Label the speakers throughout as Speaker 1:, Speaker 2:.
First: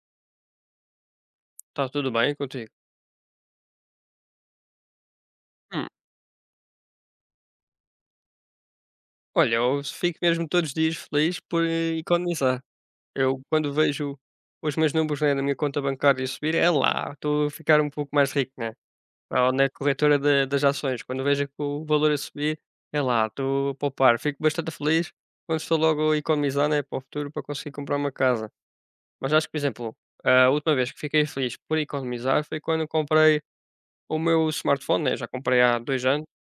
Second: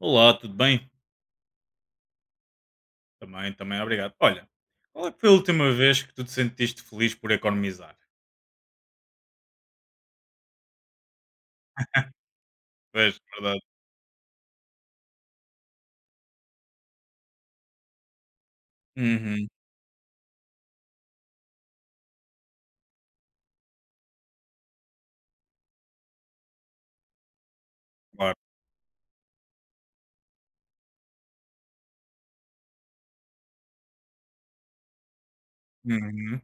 Speaker 1: Olá, tudo bem?
Speaker 2: Está tudo bem contigo?
Speaker 1: Também, obrigado. Olha, qual é que foi a última
Speaker 2: Hum.
Speaker 1: vez que tu te sentiste feliz por economizar?
Speaker 2: Olha, eu fico mesmo todos os dias feliz por, economizar.
Speaker 1: Pois,
Speaker 2: Eu
Speaker 1: verdade.
Speaker 2: quando vejo os meus números, né, na minha conta bancária subir, é lá, estou a ficar um pouco mais rico, né,
Speaker 1: Uhum,
Speaker 2: ou na corretora da das ações, quando vejo que o valor a subir, é lá, estou a poupar. Fico bastante feliz quando estou logo a economizar, né, para o futuro para conseguir comprar uma
Speaker 1: claro.
Speaker 2: casa. Mas acho que, por exemplo, a última vez que fiquei feliz por economizar foi quando comprei o meu smartphone, né, já comprei há 2 anos.
Speaker 1: Uhum,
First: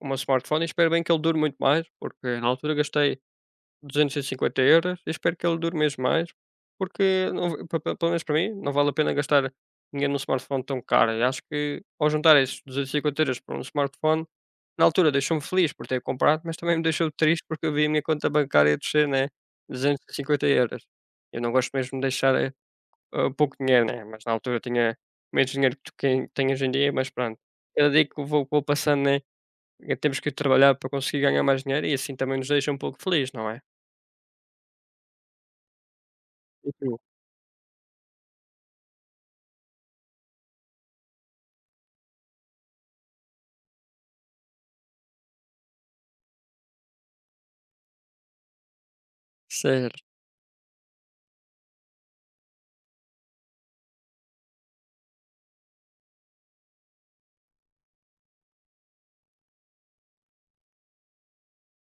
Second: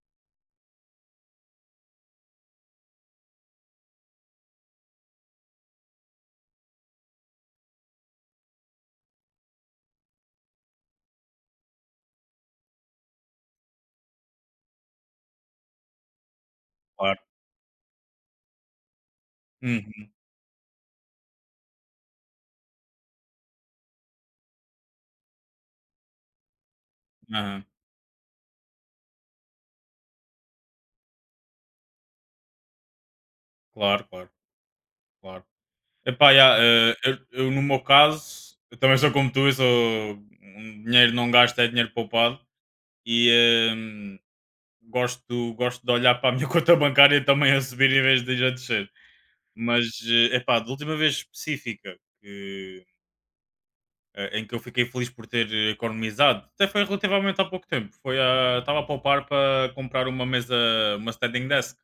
Speaker 2: O meu smartphone e espero bem que ele dure muito mais, porque na altura gastei 250€, e cinquenta euros e espero que ele dure mesmo mais, porque não, pelo menos para mim não vale a pena gastar dinheiro num smartphone tão caro. E acho que ao juntar esses 250€ para um smartphone, na altura deixou-me feliz por ter comprado, mas também me deixou
Speaker 1: claro.
Speaker 2: triste porque eu vi a minha conta bancária descer, né? duzentos
Speaker 1: Uhum,
Speaker 2: e cinquenta euros Eu não gosto mesmo de deixar pouco dinheiro, né? Mas na altura tinha menos dinheiro que que tenho hoje em dia, mas pronto.
Speaker 1: aham.
Speaker 2: Cada dia que eu vou passando, né? Temos que trabalhar para conseguir ganhar mais dinheiro e assim também nos deixa um pouco feliz, não é?
Speaker 1: Claro, claro, claro. Epá, já,
Speaker 2: Uhum.
Speaker 1: eu, no meu caso, eu também sou como tu. Eu sou um, dinheiro não gasto é dinheiro poupado e gosto de olhar para a minha conta bancária também a subir em vez de ir a descer. Mas,
Speaker 2: Certo.
Speaker 1: epá, da última vez específica em que eu fiquei feliz por ter economizado. Até foi relativamente há pouco tempo. Foi a, estava a poupar para comprar uma mesa, uma standing desk.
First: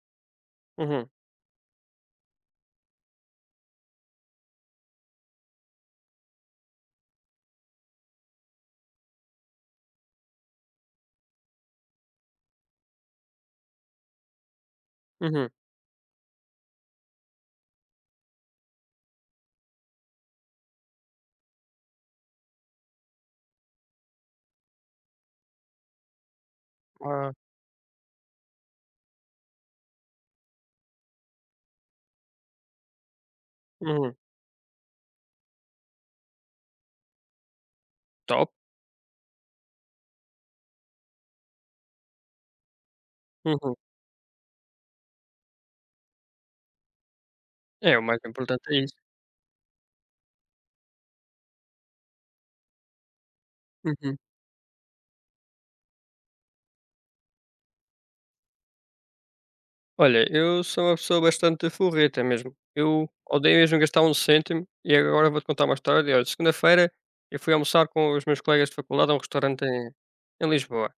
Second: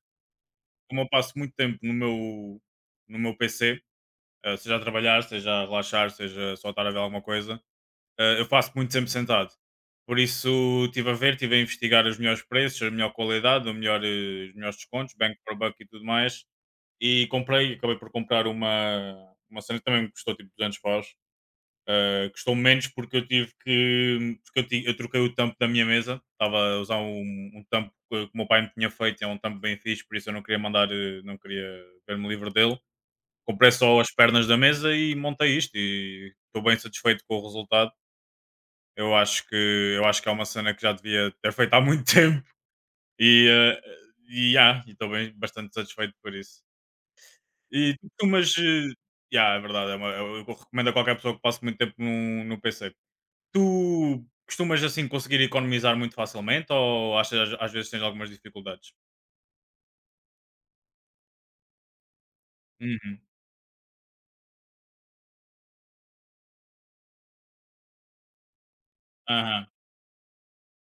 Speaker 1: Como eu
Speaker 2: Uhum,
Speaker 1: passo muito tempo no meu PC, seja a trabalhar, seja a relaxar, seja só estar a ver alguma coisa, eu faço muito tempo sentado. Por isso estive a ver, estive a investigar os melhores preços, a melhor qualidade, o melhor, os melhores descontos, bank
Speaker 2: uhum.
Speaker 1: for buck e tudo mais. E comprei, acabei por comprar uma cena que também me custou tipo 200 paus. Custou menos porque eu tive que. Porque eu, eu troquei o tampo da minha mesa. Estava a usar um,
Speaker 2: Ah,
Speaker 1: um tampo que o meu pai me tinha feito. É um tampo bem fixe, por isso eu não queria mandar, não queria ver-me livre dele. Comprei só as
Speaker 2: uhum.
Speaker 1: pernas da mesa e montei isto e estou bem satisfeito com o resultado.
Speaker 2: Top.
Speaker 1: Eu acho que é uma cena que já devia ter feito há muito tempo e
Speaker 2: Uhum.
Speaker 1: e estou bem bastante satisfeito por isso.
Speaker 2: É,
Speaker 1: E
Speaker 2: o
Speaker 1: tu
Speaker 2: mais
Speaker 1: costumas.
Speaker 2: importante é isso.
Speaker 1: Já é verdade, é uma- eu recomendo a qualquer pessoa que passe muito tempo no PC.
Speaker 2: Uhum.
Speaker 1: Tu costumas assim conseguir economizar muito facilmente ou achas às vezes tens algumas dificuldades?
Speaker 2: Olha, eu sou uma pessoa bastante forreta mesmo. Eu
Speaker 1: Uhum.
Speaker 2: odeio mesmo gastar um cêntimo e agora vou-te contar uma história. Olha, segunda-feira eu fui almoçar com os meus colegas de faculdade a um restaurante
Speaker 1: Aham.
Speaker 2: em Lisboa.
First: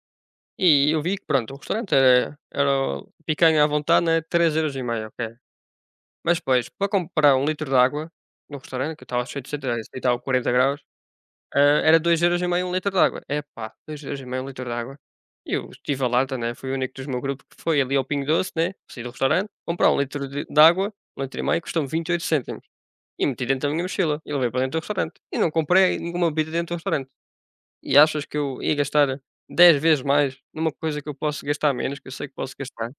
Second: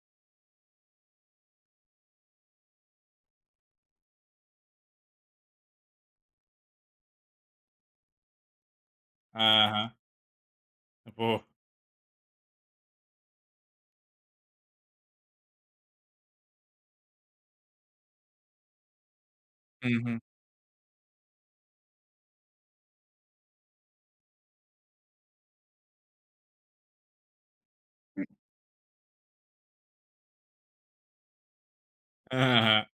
Speaker 2: E eu vi que, pronto, o restaurante era picanha à vontade, né? 3,50€, ok? Mas depois, para comprar um litro de água no restaurante, que eu estava cheio de sede, e
Speaker 1: Aham.
Speaker 2: estava 40 graus,
Speaker 1: Boa.
Speaker 2: hã, era 2,50€ um litro de água. Epá, 2,50€ um litro de água. E eu estive a lata, né, fui o único dos meu grupo que foi ali ao Pingo Doce, né, saí do restaurante, comprar um
Speaker 1: Uhum.
Speaker 2: litro de água, um litro e meio, custou-me 28 cêntimos. E meti dentro da minha mochila e levei para dentro do restaurante. E não comprei nenhuma bebida dentro do restaurante. E achas que eu ia gastar 10 vezes mais numa coisa que eu posso gastar menos, que eu sei que posso
Speaker 1: Aham.
Speaker 2: gastar?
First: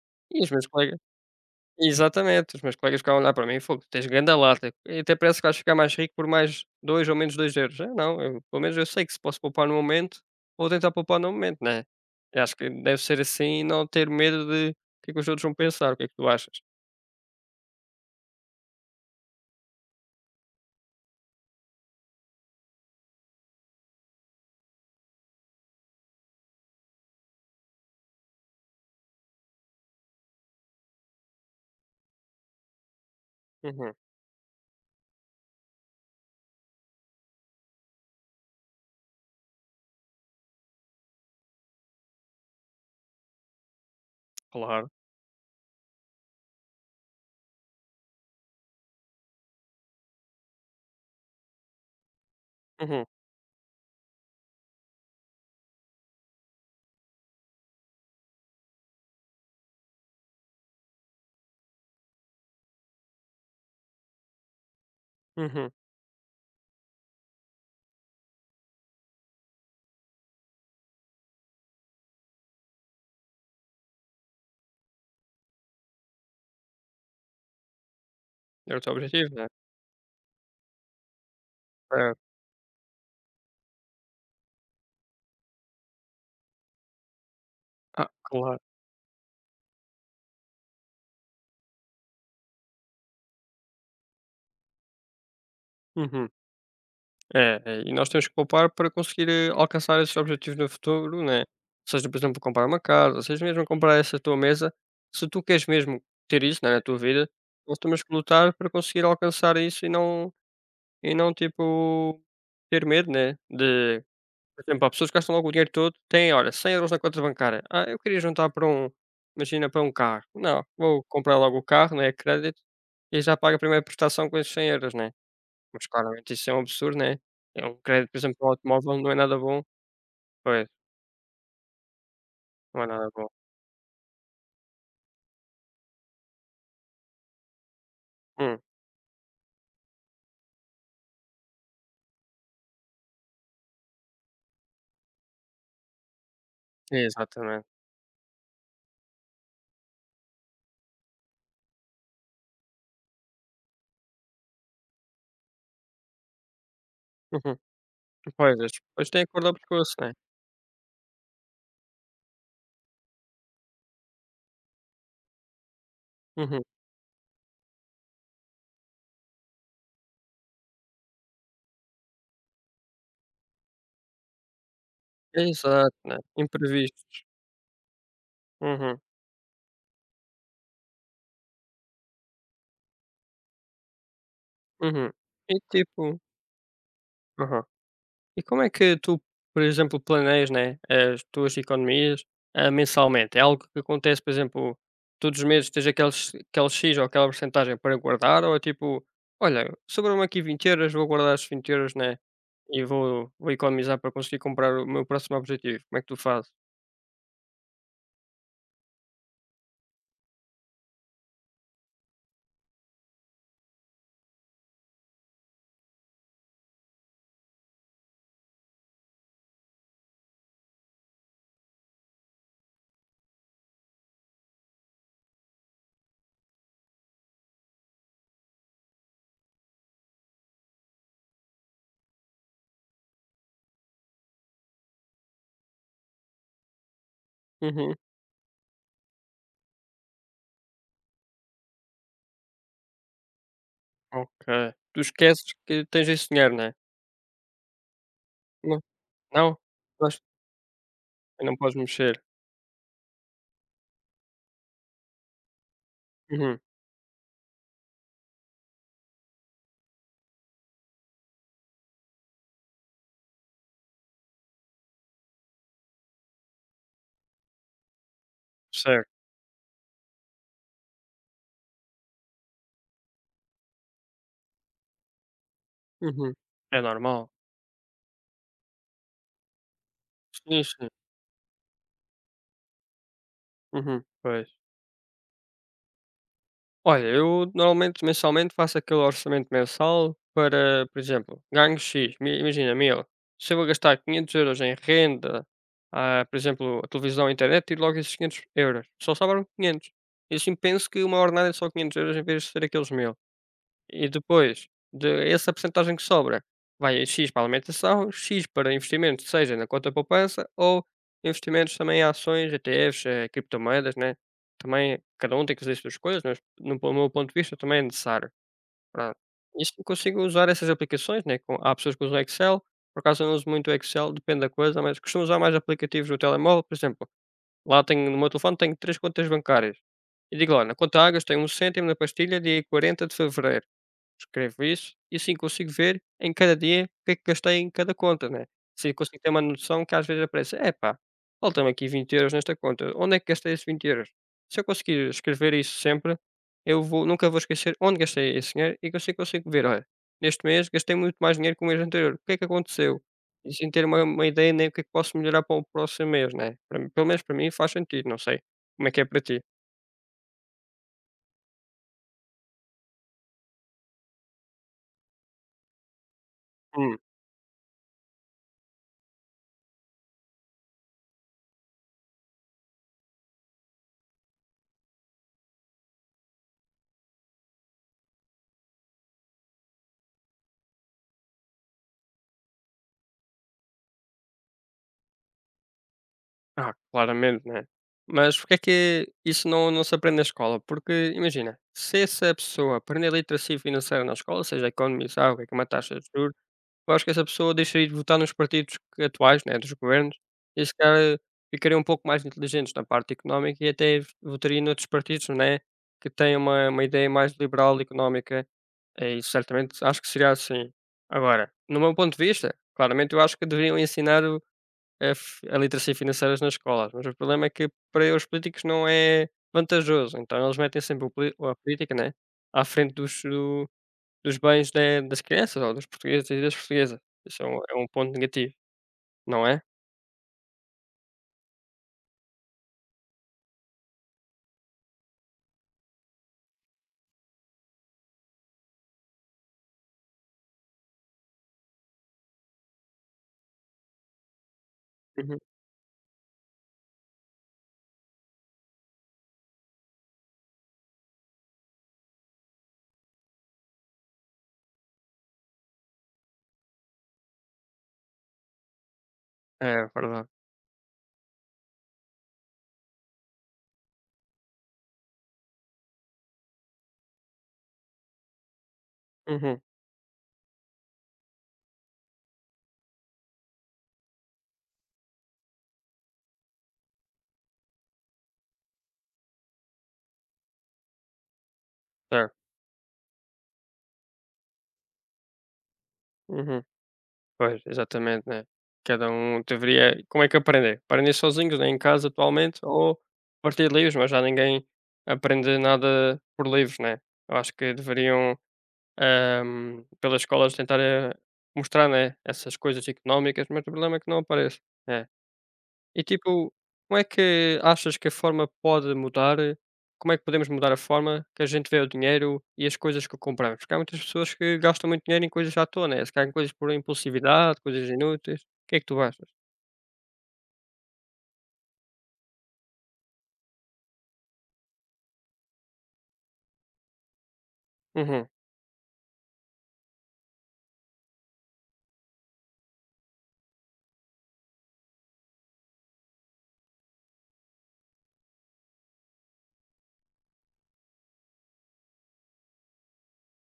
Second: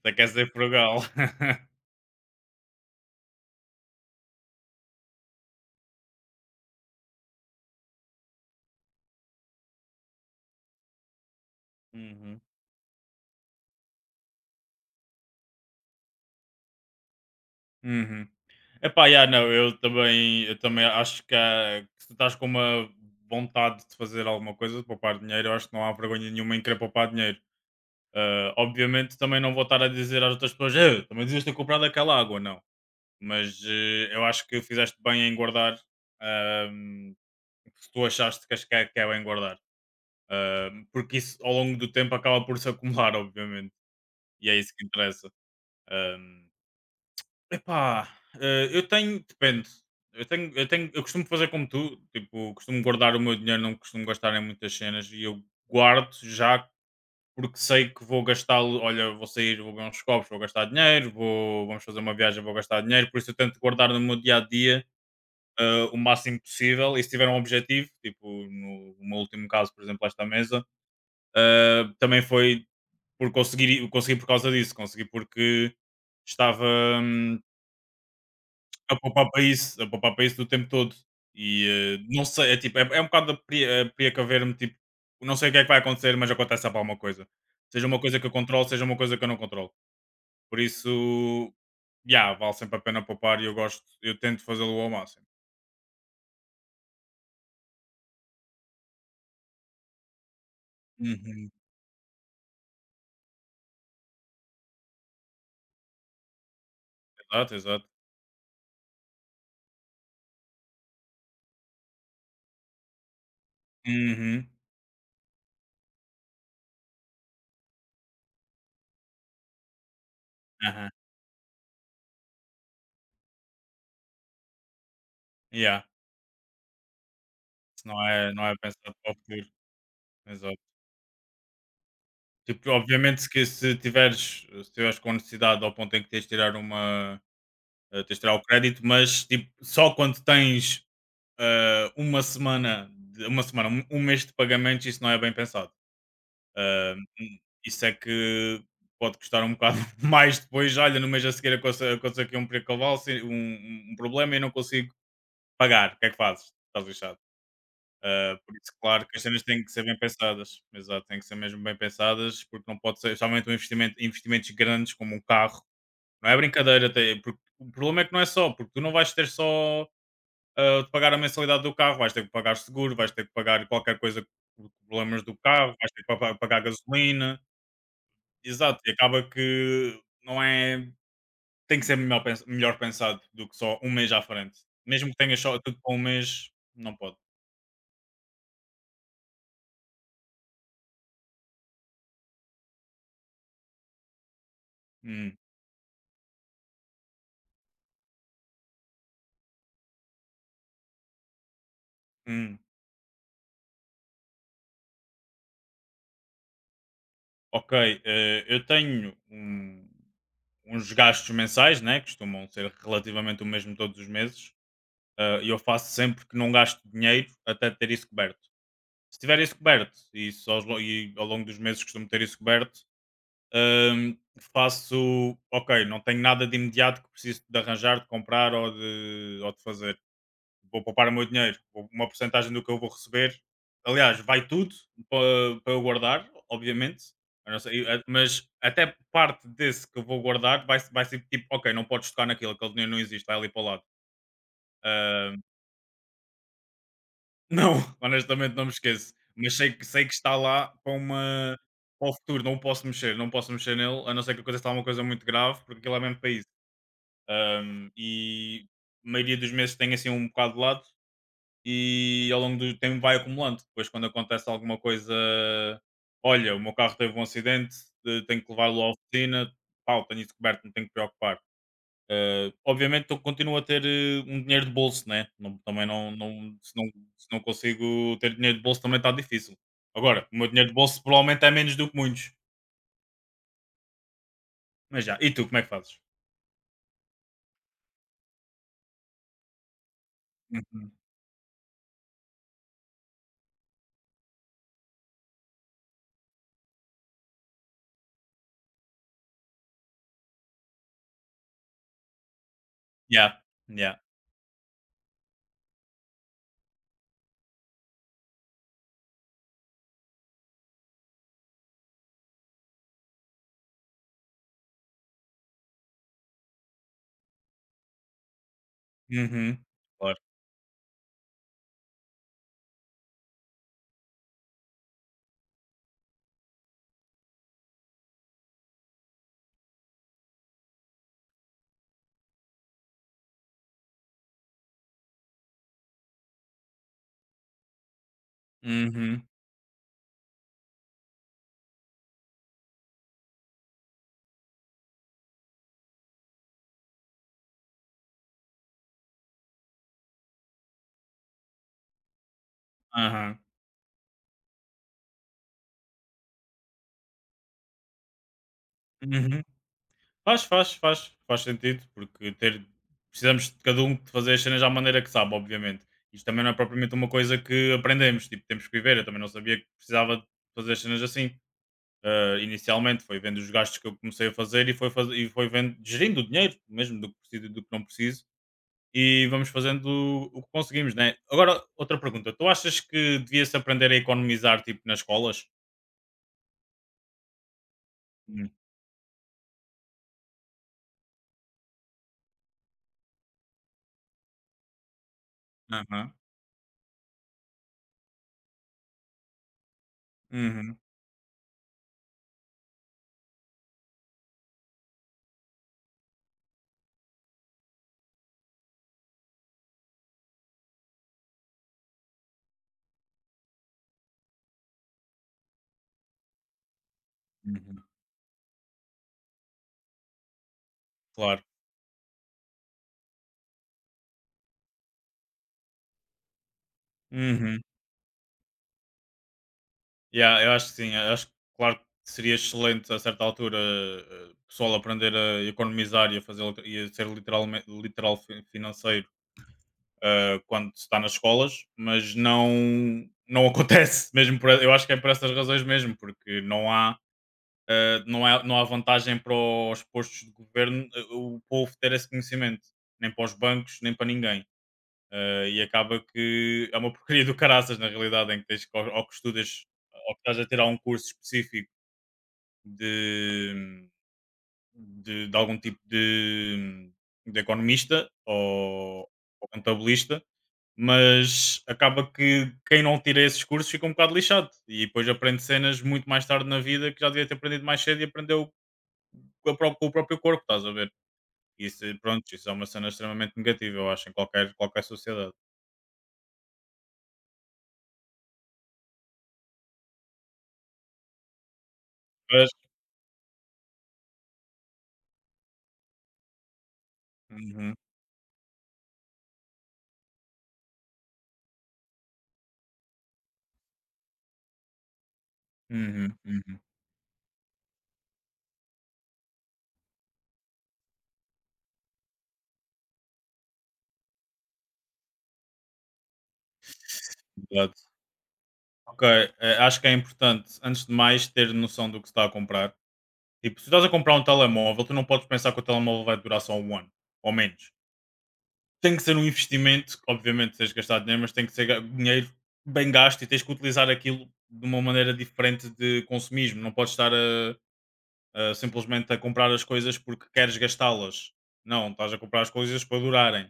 Speaker 1: Até quer
Speaker 2: E os
Speaker 1: ser
Speaker 2: meus colegas.
Speaker 1: frugal.
Speaker 2: Exatamente, os meus colegas ficavam a olhar para mim: é "Fogo, tens grande lata, e até parece que vais ficar mais rico por mais 2 ou menos 2€." Eu não, eu pelo menos eu sei que se posso poupar no momento, vou tentar poupar no momento, né.
Speaker 1: Uhum.
Speaker 2: Eu acho que deve ser assim e não ter medo de o que é que os outros vão pensar, o que é que tu achas?
Speaker 1: Uhum. Epá, yeah, não, eu também acho que, que se estás com uma vontade de fazer alguma coisa, de poupar dinheiro, eu acho que não há vergonha nenhuma em querer poupar dinheiro. Ah, obviamente também não vou estar a dizer às outras pessoas, "Eh, também devias ter comprado aquela água", não. Mas
Speaker 2: Uhum,
Speaker 1: eu acho que fizeste bem em guardar, ahm, se tu achaste que, que é bem guardar. Porque isso ao longo do tempo acaba por se acumular, obviamente. E é isso que
Speaker 2: claro.
Speaker 1: interessa. Ahm, Epá, eu tenho, depende. Eu costumo fazer como tu, tipo, costumo
Speaker 2: Uhum,
Speaker 1: guardar o meu dinheiro, não costumo gastar em muitas cenas e eu guardo já porque sei que vou gastá-lo. Olha, vou sair, vou ver uns copos, vou gastar dinheiro, vou, vamos fazer uma viagem, vou gastar dinheiro. Por isso eu tento guardar no meu dia a dia
Speaker 2: uhum.
Speaker 1: o máximo possível e se tiver um objetivo, tipo no meu último caso, por exemplo, esta mesa, também foi por conseguir, consegui por causa disso, consegui porque estava hum,
Speaker 2: Era o teu
Speaker 1: a poupar
Speaker 2: objetivo,
Speaker 1: para
Speaker 2: né?
Speaker 1: isso, a poupar para isso do tempo todo. E
Speaker 2: É.
Speaker 1: não sei, é tipo, é um bocado a a precaver-me, tipo, não sei o que é que vai acontecer, mas acontece sempre alguma coisa. Seja uma
Speaker 2: Ah,
Speaker 1: coisa que eu
Speaker 2: claro.
Speaker 1: controlo, seja uma coisa que eu não controlo. Por isso, já, vale sempre a pena poupar e eu gosto, eu tento fazê-lo ao máximo.
Speaker 2: Uhum. É, é, e nós temos que poupar para conseguir, alcançar esses objetivos no futuro, né?
Speaker 1: Uhum.
Speaker 2: Seja, por exemplo, comprar uma casa, seja mesmo comprar essa tua mesa. Se tu queres mesmo ter isso, né, na tua vida,
Speaker 1: Exato,
Speaker 2: nós
Speaker 1: exato.
Speaker 2: temos que lutar para conseguir alcançar isso e não tipo, ter medo, né? De,
Speaker 1: Uhum.
Speaker 2: por exemplo, há pessoas que gastam logo o dinheiro todo, têm, olha, 100€ na conta bancária. Ah, eu queria juntar para um, imagina, para um carro. Não,
Speaker 1: Aham.
Speaker 2: vou comprar logo o carro, né? Crédito, e já paga a primeira prestação com esses 100€, né?
Speaker 1: Yeah.
Speaker 2: Mas claramente isso é um absurdo, né. É um
Speaker 1: Se não,
Speaker 2: crédito, por
Speaker 1: é,
Speaker 2: exemplo,
Speaker 1: não
Speaker 2: para um
Speaker 1: é pensado
Speaker 2: automóvel não
Speaker 1: para
Speaker 2: é
Speaker 1: o
Speaker 2: nada
Speaker 1: futuro.
Speaker 2: bom.
Speaker 1: Exato.
Speaker 2: Pois,
Speaker 1: Tipo,
Speaker 2: não é nada
Speaker 1: obviamente
Speaker 2: bom.
Speaker 1: se tiveres com necessidade ao ponto em que tens de tirar uma tens de tirar o
Speaker 2: Hum,
Speaker 1: crédito, mas tipo, só quando tens uma uma semana, um mês de pagamentos, isso não é bem pensado. Eh,
Speaker 2: exatamente.
Speaker 1: isso é que pode custar um bocado mais depois. Olha, no mês a seguir aconteceu aqui um precalvalce, um problema e não consigo pagar. O que é que fazes? Estás lixado.
Speaker 2: Uhum.
Speaker 1: Ah, por
Speaker 2: Pois,
Speaker 1: isso,
Speaker 2: as
Speaker 1: claro
Speaker 2: pessoas
Speaker 1: que as
Speaker 2: têm que
Speaker 1: cenas
Speaker 2: acordar
Speaker 1: têm que ser
Speaker 2: pescoço,
Speaker 1: bem
Speaker 2: né.
Speaker 1: pensadas, exato, têm que ser mesmo bem pensadas, porque não pode ser, especialmente um investimento, investimentos grandes como um carro, não é
Speaker 2: Uhum.
Speaker 1: brincadeira, até, porque o problema é que não é só, porque tu não vais ter só de pagar a mensalidade do carro, vais ter que pagar seguro, vais ter que pagar qualquer coisa com problemas do carro,
Speaker 2: Exato,
Speaker 1: vais ter que
Speaker 2: né,
Speaker 1: pagar
Speaker 2: imprevistos.
Speaker 1: gasolina, exato, e
Speaker 2: Uhum,
Speaker 1: acaba que não é, tem que ser melhor, melhor pensado do que só um mês à frente,
Speaker 2: uhum.
Speaker 1: mesmo que tenhas
Speaker 2: E
Speaker 1: só tudo para um
Speaker 2: tipo,
Speaker 1: mês, não pode.
Speaker 2: aham. E como é que tu, por exemplo, planeias, né, as tuas economias, mensalmente? É algo que acontece, por exemplo,
Speaker 1: Hum,
Speaker 2: todos os meses tens aquele X ou aquela porcentagem para guardar, ou é tipo, olha, sobrou-me aqui 20€, vou guardar esses 20€, né?
Speaker 1: hum.
Speaker 2: E vou economizar para conseguir comprar o meu próximo objetivo. Como é que tu fazes?
Speaker 1: Ok, eh, eu tenho um- uns gastos mensais, né? Que costumam ser relativamente o mesmo todos os meses. E eu faço sempre que não gasto dinheiro até ter isso coberto. Se tiver isso coberto, e, isso e ao longo dos meses costumo ter isso coberto, ehm, faço. Ok, não tenho nada de imediato que preciso de arranjar, de comprar ou de fazer, vou poupar o meu dinheiro, uma porcentagem do que eu vou receber. Aliás, vai tudo para, para eu guardar, obviamente. Eu não sei,
Speaker 2: Uhum,
Speaker 1: mas até parte desse que eu vou guardar vai, vai ser tipo, ok, não podes tocar naquilo, aquele dinheiro não existe, vai ali para o lado.
Speaker 2: ok. Tu
Speaker 1: Ah,
Speaker 2: esqueces que tens esse dinheiro, né?
Speaker 1: não, honestamente não me
Speaker 2: Não?
Speaker 1: esqueço. Mas
Speaker 2: Não?
Speaker 1: sei que
Speaker 2: Mas
Speaker 1: está lá para,
Speaker 2: não
Speaker 1: uma,
Speaker 2: podes
Speaker 1: para o
Speaker 2: mexer.
Speaker 1: futuro, não posso mexer, não posso mexer nele, a não ser que a coisa está uma coisa muito grave, porque aquilo é mesmo país.
Speaker 2: Uhum,
Speaker 1: Ah, e a maioria dos meses tem assim um bocado de lado, e ao longo do tempo vai acumulando. Depois, quando acontece alguma coisa, olha, o meu carro teve um acidente, tenho que levá-lo à
Speaker 2: certo.
Speaker 1: oficina, pau, tenho isso coberto, não tenho que preocupar. Obviamente, eu continuo a ter um dinheiro de bolso, né? Também não,
Speaker 2: Uhum.
Speaker 1: não, se
Speaker 2: É
Speaker 1: não, se
Speaker 2: normal.
Speaker 1: não consigo ter dinheiro de bolso, também está difícil. Agora, o meu
Speaker 2: Sim,
Speaker 1: dinheiro de
Speaker 2: sim.
Speaker 1: bolso provavelmente é menos do que muitos.
Speaker 2: Uhum, pois.
Speaker 1: Mas já, e tu, como é que fazes?
Speaker 2: Olha, eu normalmente mensalmente faço aquele orçamento mensal para,
Speaker 1: Uhum.
Speaker 2: por exemplo, ganho X, imagina 1000. Se eu vou gastar 500€ em renda, por exemplo, a televisão, a internet, tiro logo esses 500€. Só sobram 500. E assim penso que uma ordenada é só 500€ em vez de ser aqueles 1000.
Speaker 1: Yeah, yeah.
Speaker 2: E depois, de essa percentagem que sobra, vai em X para alimentação, X para investimento seja na conta poupança ou investimentos também em ações, ETFs, criptomoedas, né? Também cada um tem que fazer as suas coisas, mas no meu ponto de vista também é necessário. Pronto.
Speaker 1: Uhum.
Speaker 2: Isto eu
Speaker 1: Claro.
Speaker 2: consigo usar essas aplicações, né? Há pessoas que usam Excel, por acaso eu não uso muito Excel, depende da coisa, mas costumo usar mais aplicativos no telemóvel, por exemplo. Lá tenho, no meu telefone tenho três contas bancárias. E digo, olha, na conta Águas tenho um cêntimo na pastilha dia 40 de fevereiro. Escrevo isso e assim consigo ver em cada dia o que é que gastei em cada conta, né? Assim consigo
Speaker 1: Uhum.
Speaker 2: ter uma noção que às vezes aparece, epá, faltam aqui 20€ nesta conta, onde é que gastei esses 20€? Se eu conseguir escrever isso sempre, eu vou, nunca vou esquecer onde gastei esse dinheiro e que eu assim consigo ver, olha, neste mês gastei muito mais dinheiro que o mês anterior, o que é que aconteceu?
Speaker 1: Aham.
Speaker 2: E sem ter uma ideia nem o que é que posso melhorar para o próximo mês, né? Pelo menos para mim faz sentido, não sei como é que é para ti.
Speaker 1: Uhum. Faz, faz, faz. Faz sentido, porque ter, precisamos de cada um de fazer as cenas à maneira que sabe, obviamente. Isto também não é propriamente uma coisa que aprendemos, tipo, temos que viver. Eu também não sabia que precisava de fazer as cenas assim. Ah, inicialmente foi vendo os gastos que eu comecei a fazer e foi, faz... e foi vendo, gerindo o dinheiro mesmo, do que preciso e do que não preciso. E vamos fazendo o que conseguimos, né? Agora, outra pergunta. Tu achas que devia-se aprender a economizar, tipo, nas escolas?
Speaker 2: Ah, claramente, né? Mas
Speaker 1: Hum.
Speaker 2: porque é que isso não, não se aprende na escola? Porque, imagina, se essa pessoa aprender literacia financeira na escola, ou seja economizar, o que é uma taxa de
Speaker 1: Aham.
Speaker 2: juros, eu acho que essa pessoa deixaria de votar nos partidos atuais, né, dos governos, e se
Speaker 1: Uhum.
Speaker 2: calhar ficaria um pouco mais inteligentes na parte económica e até votaria noutros partidos, né, que têm uma ideia mais liberal económica, e certamente acho que seria assim. Agora, no meu ponto de vista, claramente eu acho que deveriam ensinar a literacia financeira nas escolas, mas o problema é que
Speaker 1: Uhum.
Speaker 2: para os políticos não é vantajoso, então eles metem sempre o poli-
Speaker 1: Claro.
Speaker 2: a política, né, à frente dos dos bens das crianças ou dos portugueses e das portuguesas. Isso
Speaker 1: Uhum.
Speaker 2: é um ponto negativo, não é?
Speaker 1: Yeah, eu acho que sim. Eu acho que, claro que seria excelente a certa altura o pessoal aprender a economizar e a, fazer, e a ser literalmente, financeiro quando se está nas escolas, mas não, não acontece mesmo. Por, eu acho que é por essas
Speaker 2: Uhum.
Speaker 1: razões mesmo, porque não há, não, há, não há vantagem para os postos de governo o povo ter esse conhecimento, nem para os bancos, nem para ninguém. Ah, e acaba que é uma porcaria do caraças, na realidade, em que tens que, ou que estudas,
Speaker 2: É
Speaker 1: ou que
Speaker 2: verdade.
Speaker 1: estás a tirar um curso específico de, de algum tipo de economista ou
Speaker 2: Uhum.
Speaker 1: contabilista, mas acaba que quem não tira esses cursos fica um bocado lixado e depois aprende cenas muito mais tarde na vida que já devia ter aprendido mais cedo e aprendeu com, com o próprio corpo, estás a ver? Isso, pronto,
Speaker 2: Certo.
Speaker 1: isso é uma cena extremamente negativa, eu acho, em qualquer, qualquer sociedade.
Speaker 2: Uhum. Pois, exatamente, né? Cada um deveria. Como é que aprender? Aprender sozinhos, né? Em casa
Speaker 1: Mas,
Speaker 2: atualmente, ou a partir de livros, mas já ninguém aprende nada por livros, né? Eu acho que
Speaker 1: uhum.
Speaker 2: deveriam pelas escolas tentarem mostrar, né, essas coisas económicas, mas o problema é que não aparece, é. E
Speaker 1: Uhum,
Speaker 2: tipo,
Speaker 1: uhum,
Speaker 2: como é que achas que a forma pode mudar? Como é que podemos mudar a forma que a gente vê o dinheiro e as coisas que compramos? Porque há muitas pessoas que gastam muito dinheiro em coisas à toa, né? Se calhar em coisas por impulsividade,
Speaker 1: exato.
Speaker 2: coisas inúteis. O que é que tu
Speaker 1: Ok,
Speaker 2: achas?
Speaker 1: acho que é importante, antes de mais, ter noção do que se está a comprar. Tipo, se estás a comprar um telemóvel, tu não podes pensar que o telemóvel vai durar só um ano, ou menos.
Speaker 2: Uhum,
Speaker 1: Tem que ser um investimento, que obviamente tens de gastar dinheiro, mas tem que ser dinheiro bem gasto e tens que utilizar aquilo de uma maneira diferente de consumismo. Não podes estar a simplesmente a comprar as coisas porque queres gastá-las. Não, estás a comprar as coisas para durarem.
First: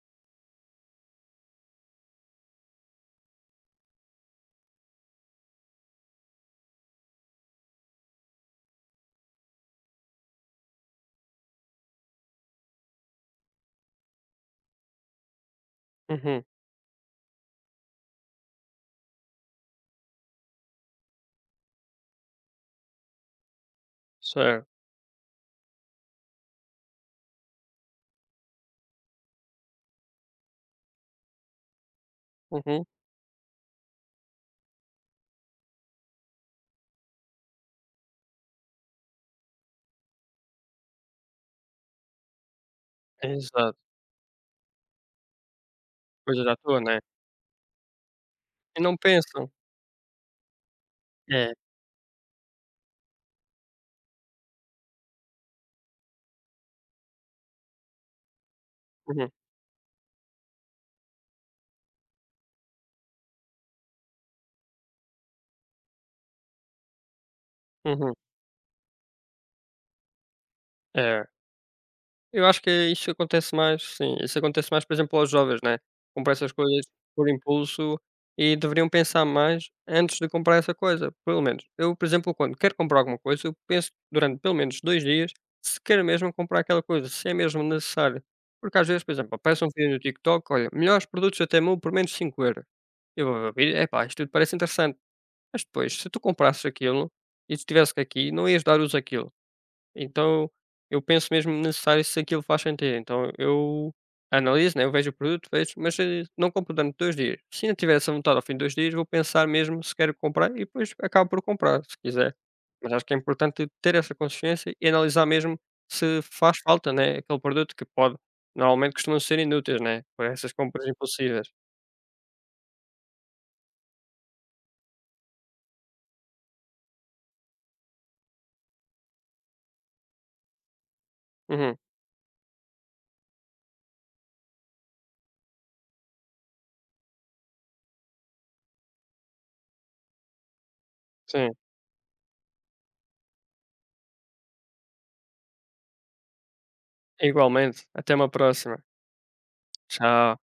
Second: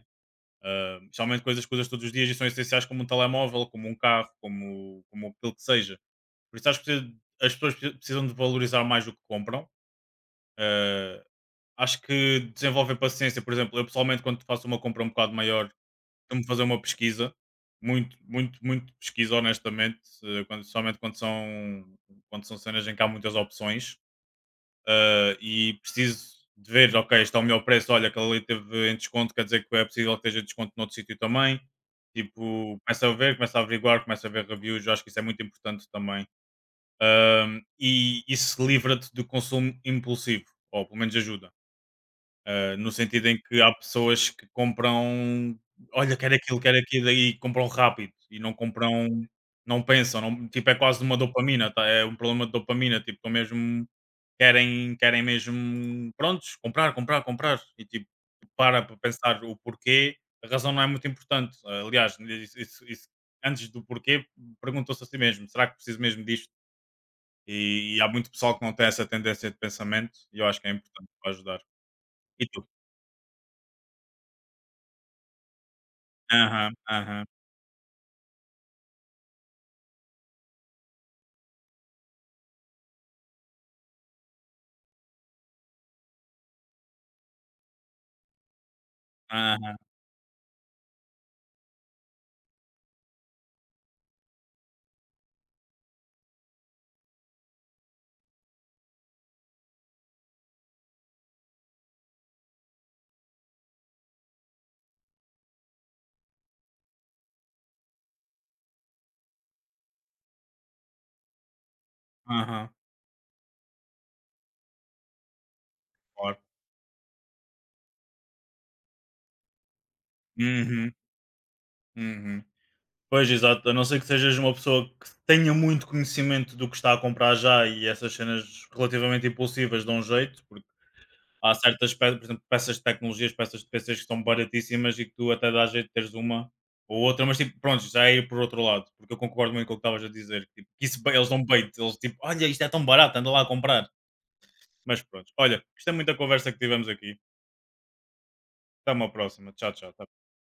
Speaker 1: Ah, especialmente coisas que usas todos os dias e são essenciais como um telemóvel, como um carro, como, como aquilo que seja. Por isso acho que as pessoas precisam de valorizar mais o que compram. Ah, acho que desenvolver paciência, por exemplo, eu pessoalmente quando faço uma compra um bocado maior,
Speaker 2: uhum,
Speaker 1: costumo fazer uma pesquisa, muito pesquisa honestamente, somente quando são cenas em que há muitas opções,
Speaker 2: certo.
Speaker 1: e preciso de ver, ok, está ao melhor preço, olha, aquela ali teve em desconto, quer dizer que é possível que esteja em desconto noutro sítio também. Tipo,
Speaker 2: Uhum,
Speaker 1: começa a ver, começa a averiguar, começa a ver reviews, eu acho que isso é muito importante também. E isso livra-te do consumo impulsivo, ou pelo menos ajuda. Ah, no sentido em que há
Speaker 2: exato.
Speaker 1: pessoas que compram, olha,
Speaker 2: Coisas à
Speaker 1: quero
Speaker 2: toa, né?
Speaker 1: aquilo, e compram rápido, e não
Speaker 2: E não
Speaker 1: compram,
Speaker 2: pensam.
Speaker 1: não pensam, tipo, é quase uma
Speaker 2: É.
Speaker 1: dopamina, tá? É um problema de dopamina, tipo, estão mesmo. Querem mesmo, prontos, comprar, comprar, comprar e tipo, para
Speaker 2: Uhum,
Speaker 1: pensar o porquê, a razão não é muito importante. Aliás, isso antes do porquê, perguntou-se a si mesmo: "Será que preciso mesmo disto?" E há
Speaker 2: uhum,
Speaker 1: muito pessoal que não tem essa tendência de pensamento e eu acho que é importante
Speaker 2: é.
Speaker 1: para ajudar.
Speaker 2: Eu
Speaker 1: E
Speaker 2: acho
Speaker 1: tu?
Speaker 2: que é isso acontece mais, sim. Isso acontece mais, por exemplo, aos jovens, né? Comprar essas
Speaker 1: Aham,
Speaker 2: coisas
Speaker 1: aham,
Speaker 2: por impulso e deveriam pensar mais antes de comprar essa coisa, pelo menos. Eu, por exemplo, quando quero comprar alguma coisa, eu penso durante pelo menos 2 dias se quero mesmo comprar aquela coisa, se é mesmo necessário. Porque às vezes, por exemplo, aparece um
Speaker 1: aham,
Speaker 2: vídeo no TikTok, olha, melhores produtos até 1000 por menos 5€. Eu vou ver, epá, isto tudo parece interessante. Mas depois, se tu comprasses aquilo e se tivesse aqui, não ias dar uso àquilo. Então, eu penso mesmo necessário se aquilo faz sentido. Então eu analiso, né, eu vejo o produto, vejo, mas não compro durante 2 dias. Se não tiver essa vontade ao fim de 2 dias, vou pensar mesmo se quero comprar e depois acabo por comprar, se quiser.
Speaker 1: aham,
Speaker 2: Mas acho que é importante ter essa consciência e analisar mesmo se
Speaker 1: claro.
Speaker 2: faz falta, né, aquele produto que pode normalmente costumam ser inúteis, né, por essas compras
Speaker 1: Uhum,
Speaker 2: impulsivas.
Speaker 1: uhum. Pois, exato, a não ser que sejas uma pessoa que tenha muito conhecimento do que está a comprar já e essas cenas relativamente impulsivas dão jeito. Há
Speaker 2: Uhum,
Speaker 1: certas pe por exemplo, peças de tecnologias, peças de PCs que são baratíssimas e que tu até dá jeito de teres uma ou outra, mas tipo, pronto, já é ir por outro lado, porque eu concordo muito com o que estavas a dizer, que tipo, que isso ba eles dão
Speaker 2: sim,
Speaker 1: bait, eles tipo: "Olha, isto é tão barato, anda lá a comprar". Mas pronto, olha, gostei muito da conversa que tivemos aqui.
Speaker 2: igualmente. Até uma próxima.
Speaker 1: Até uma próxima. Tchau, tchau. Ta
Speaker 2: Tchau.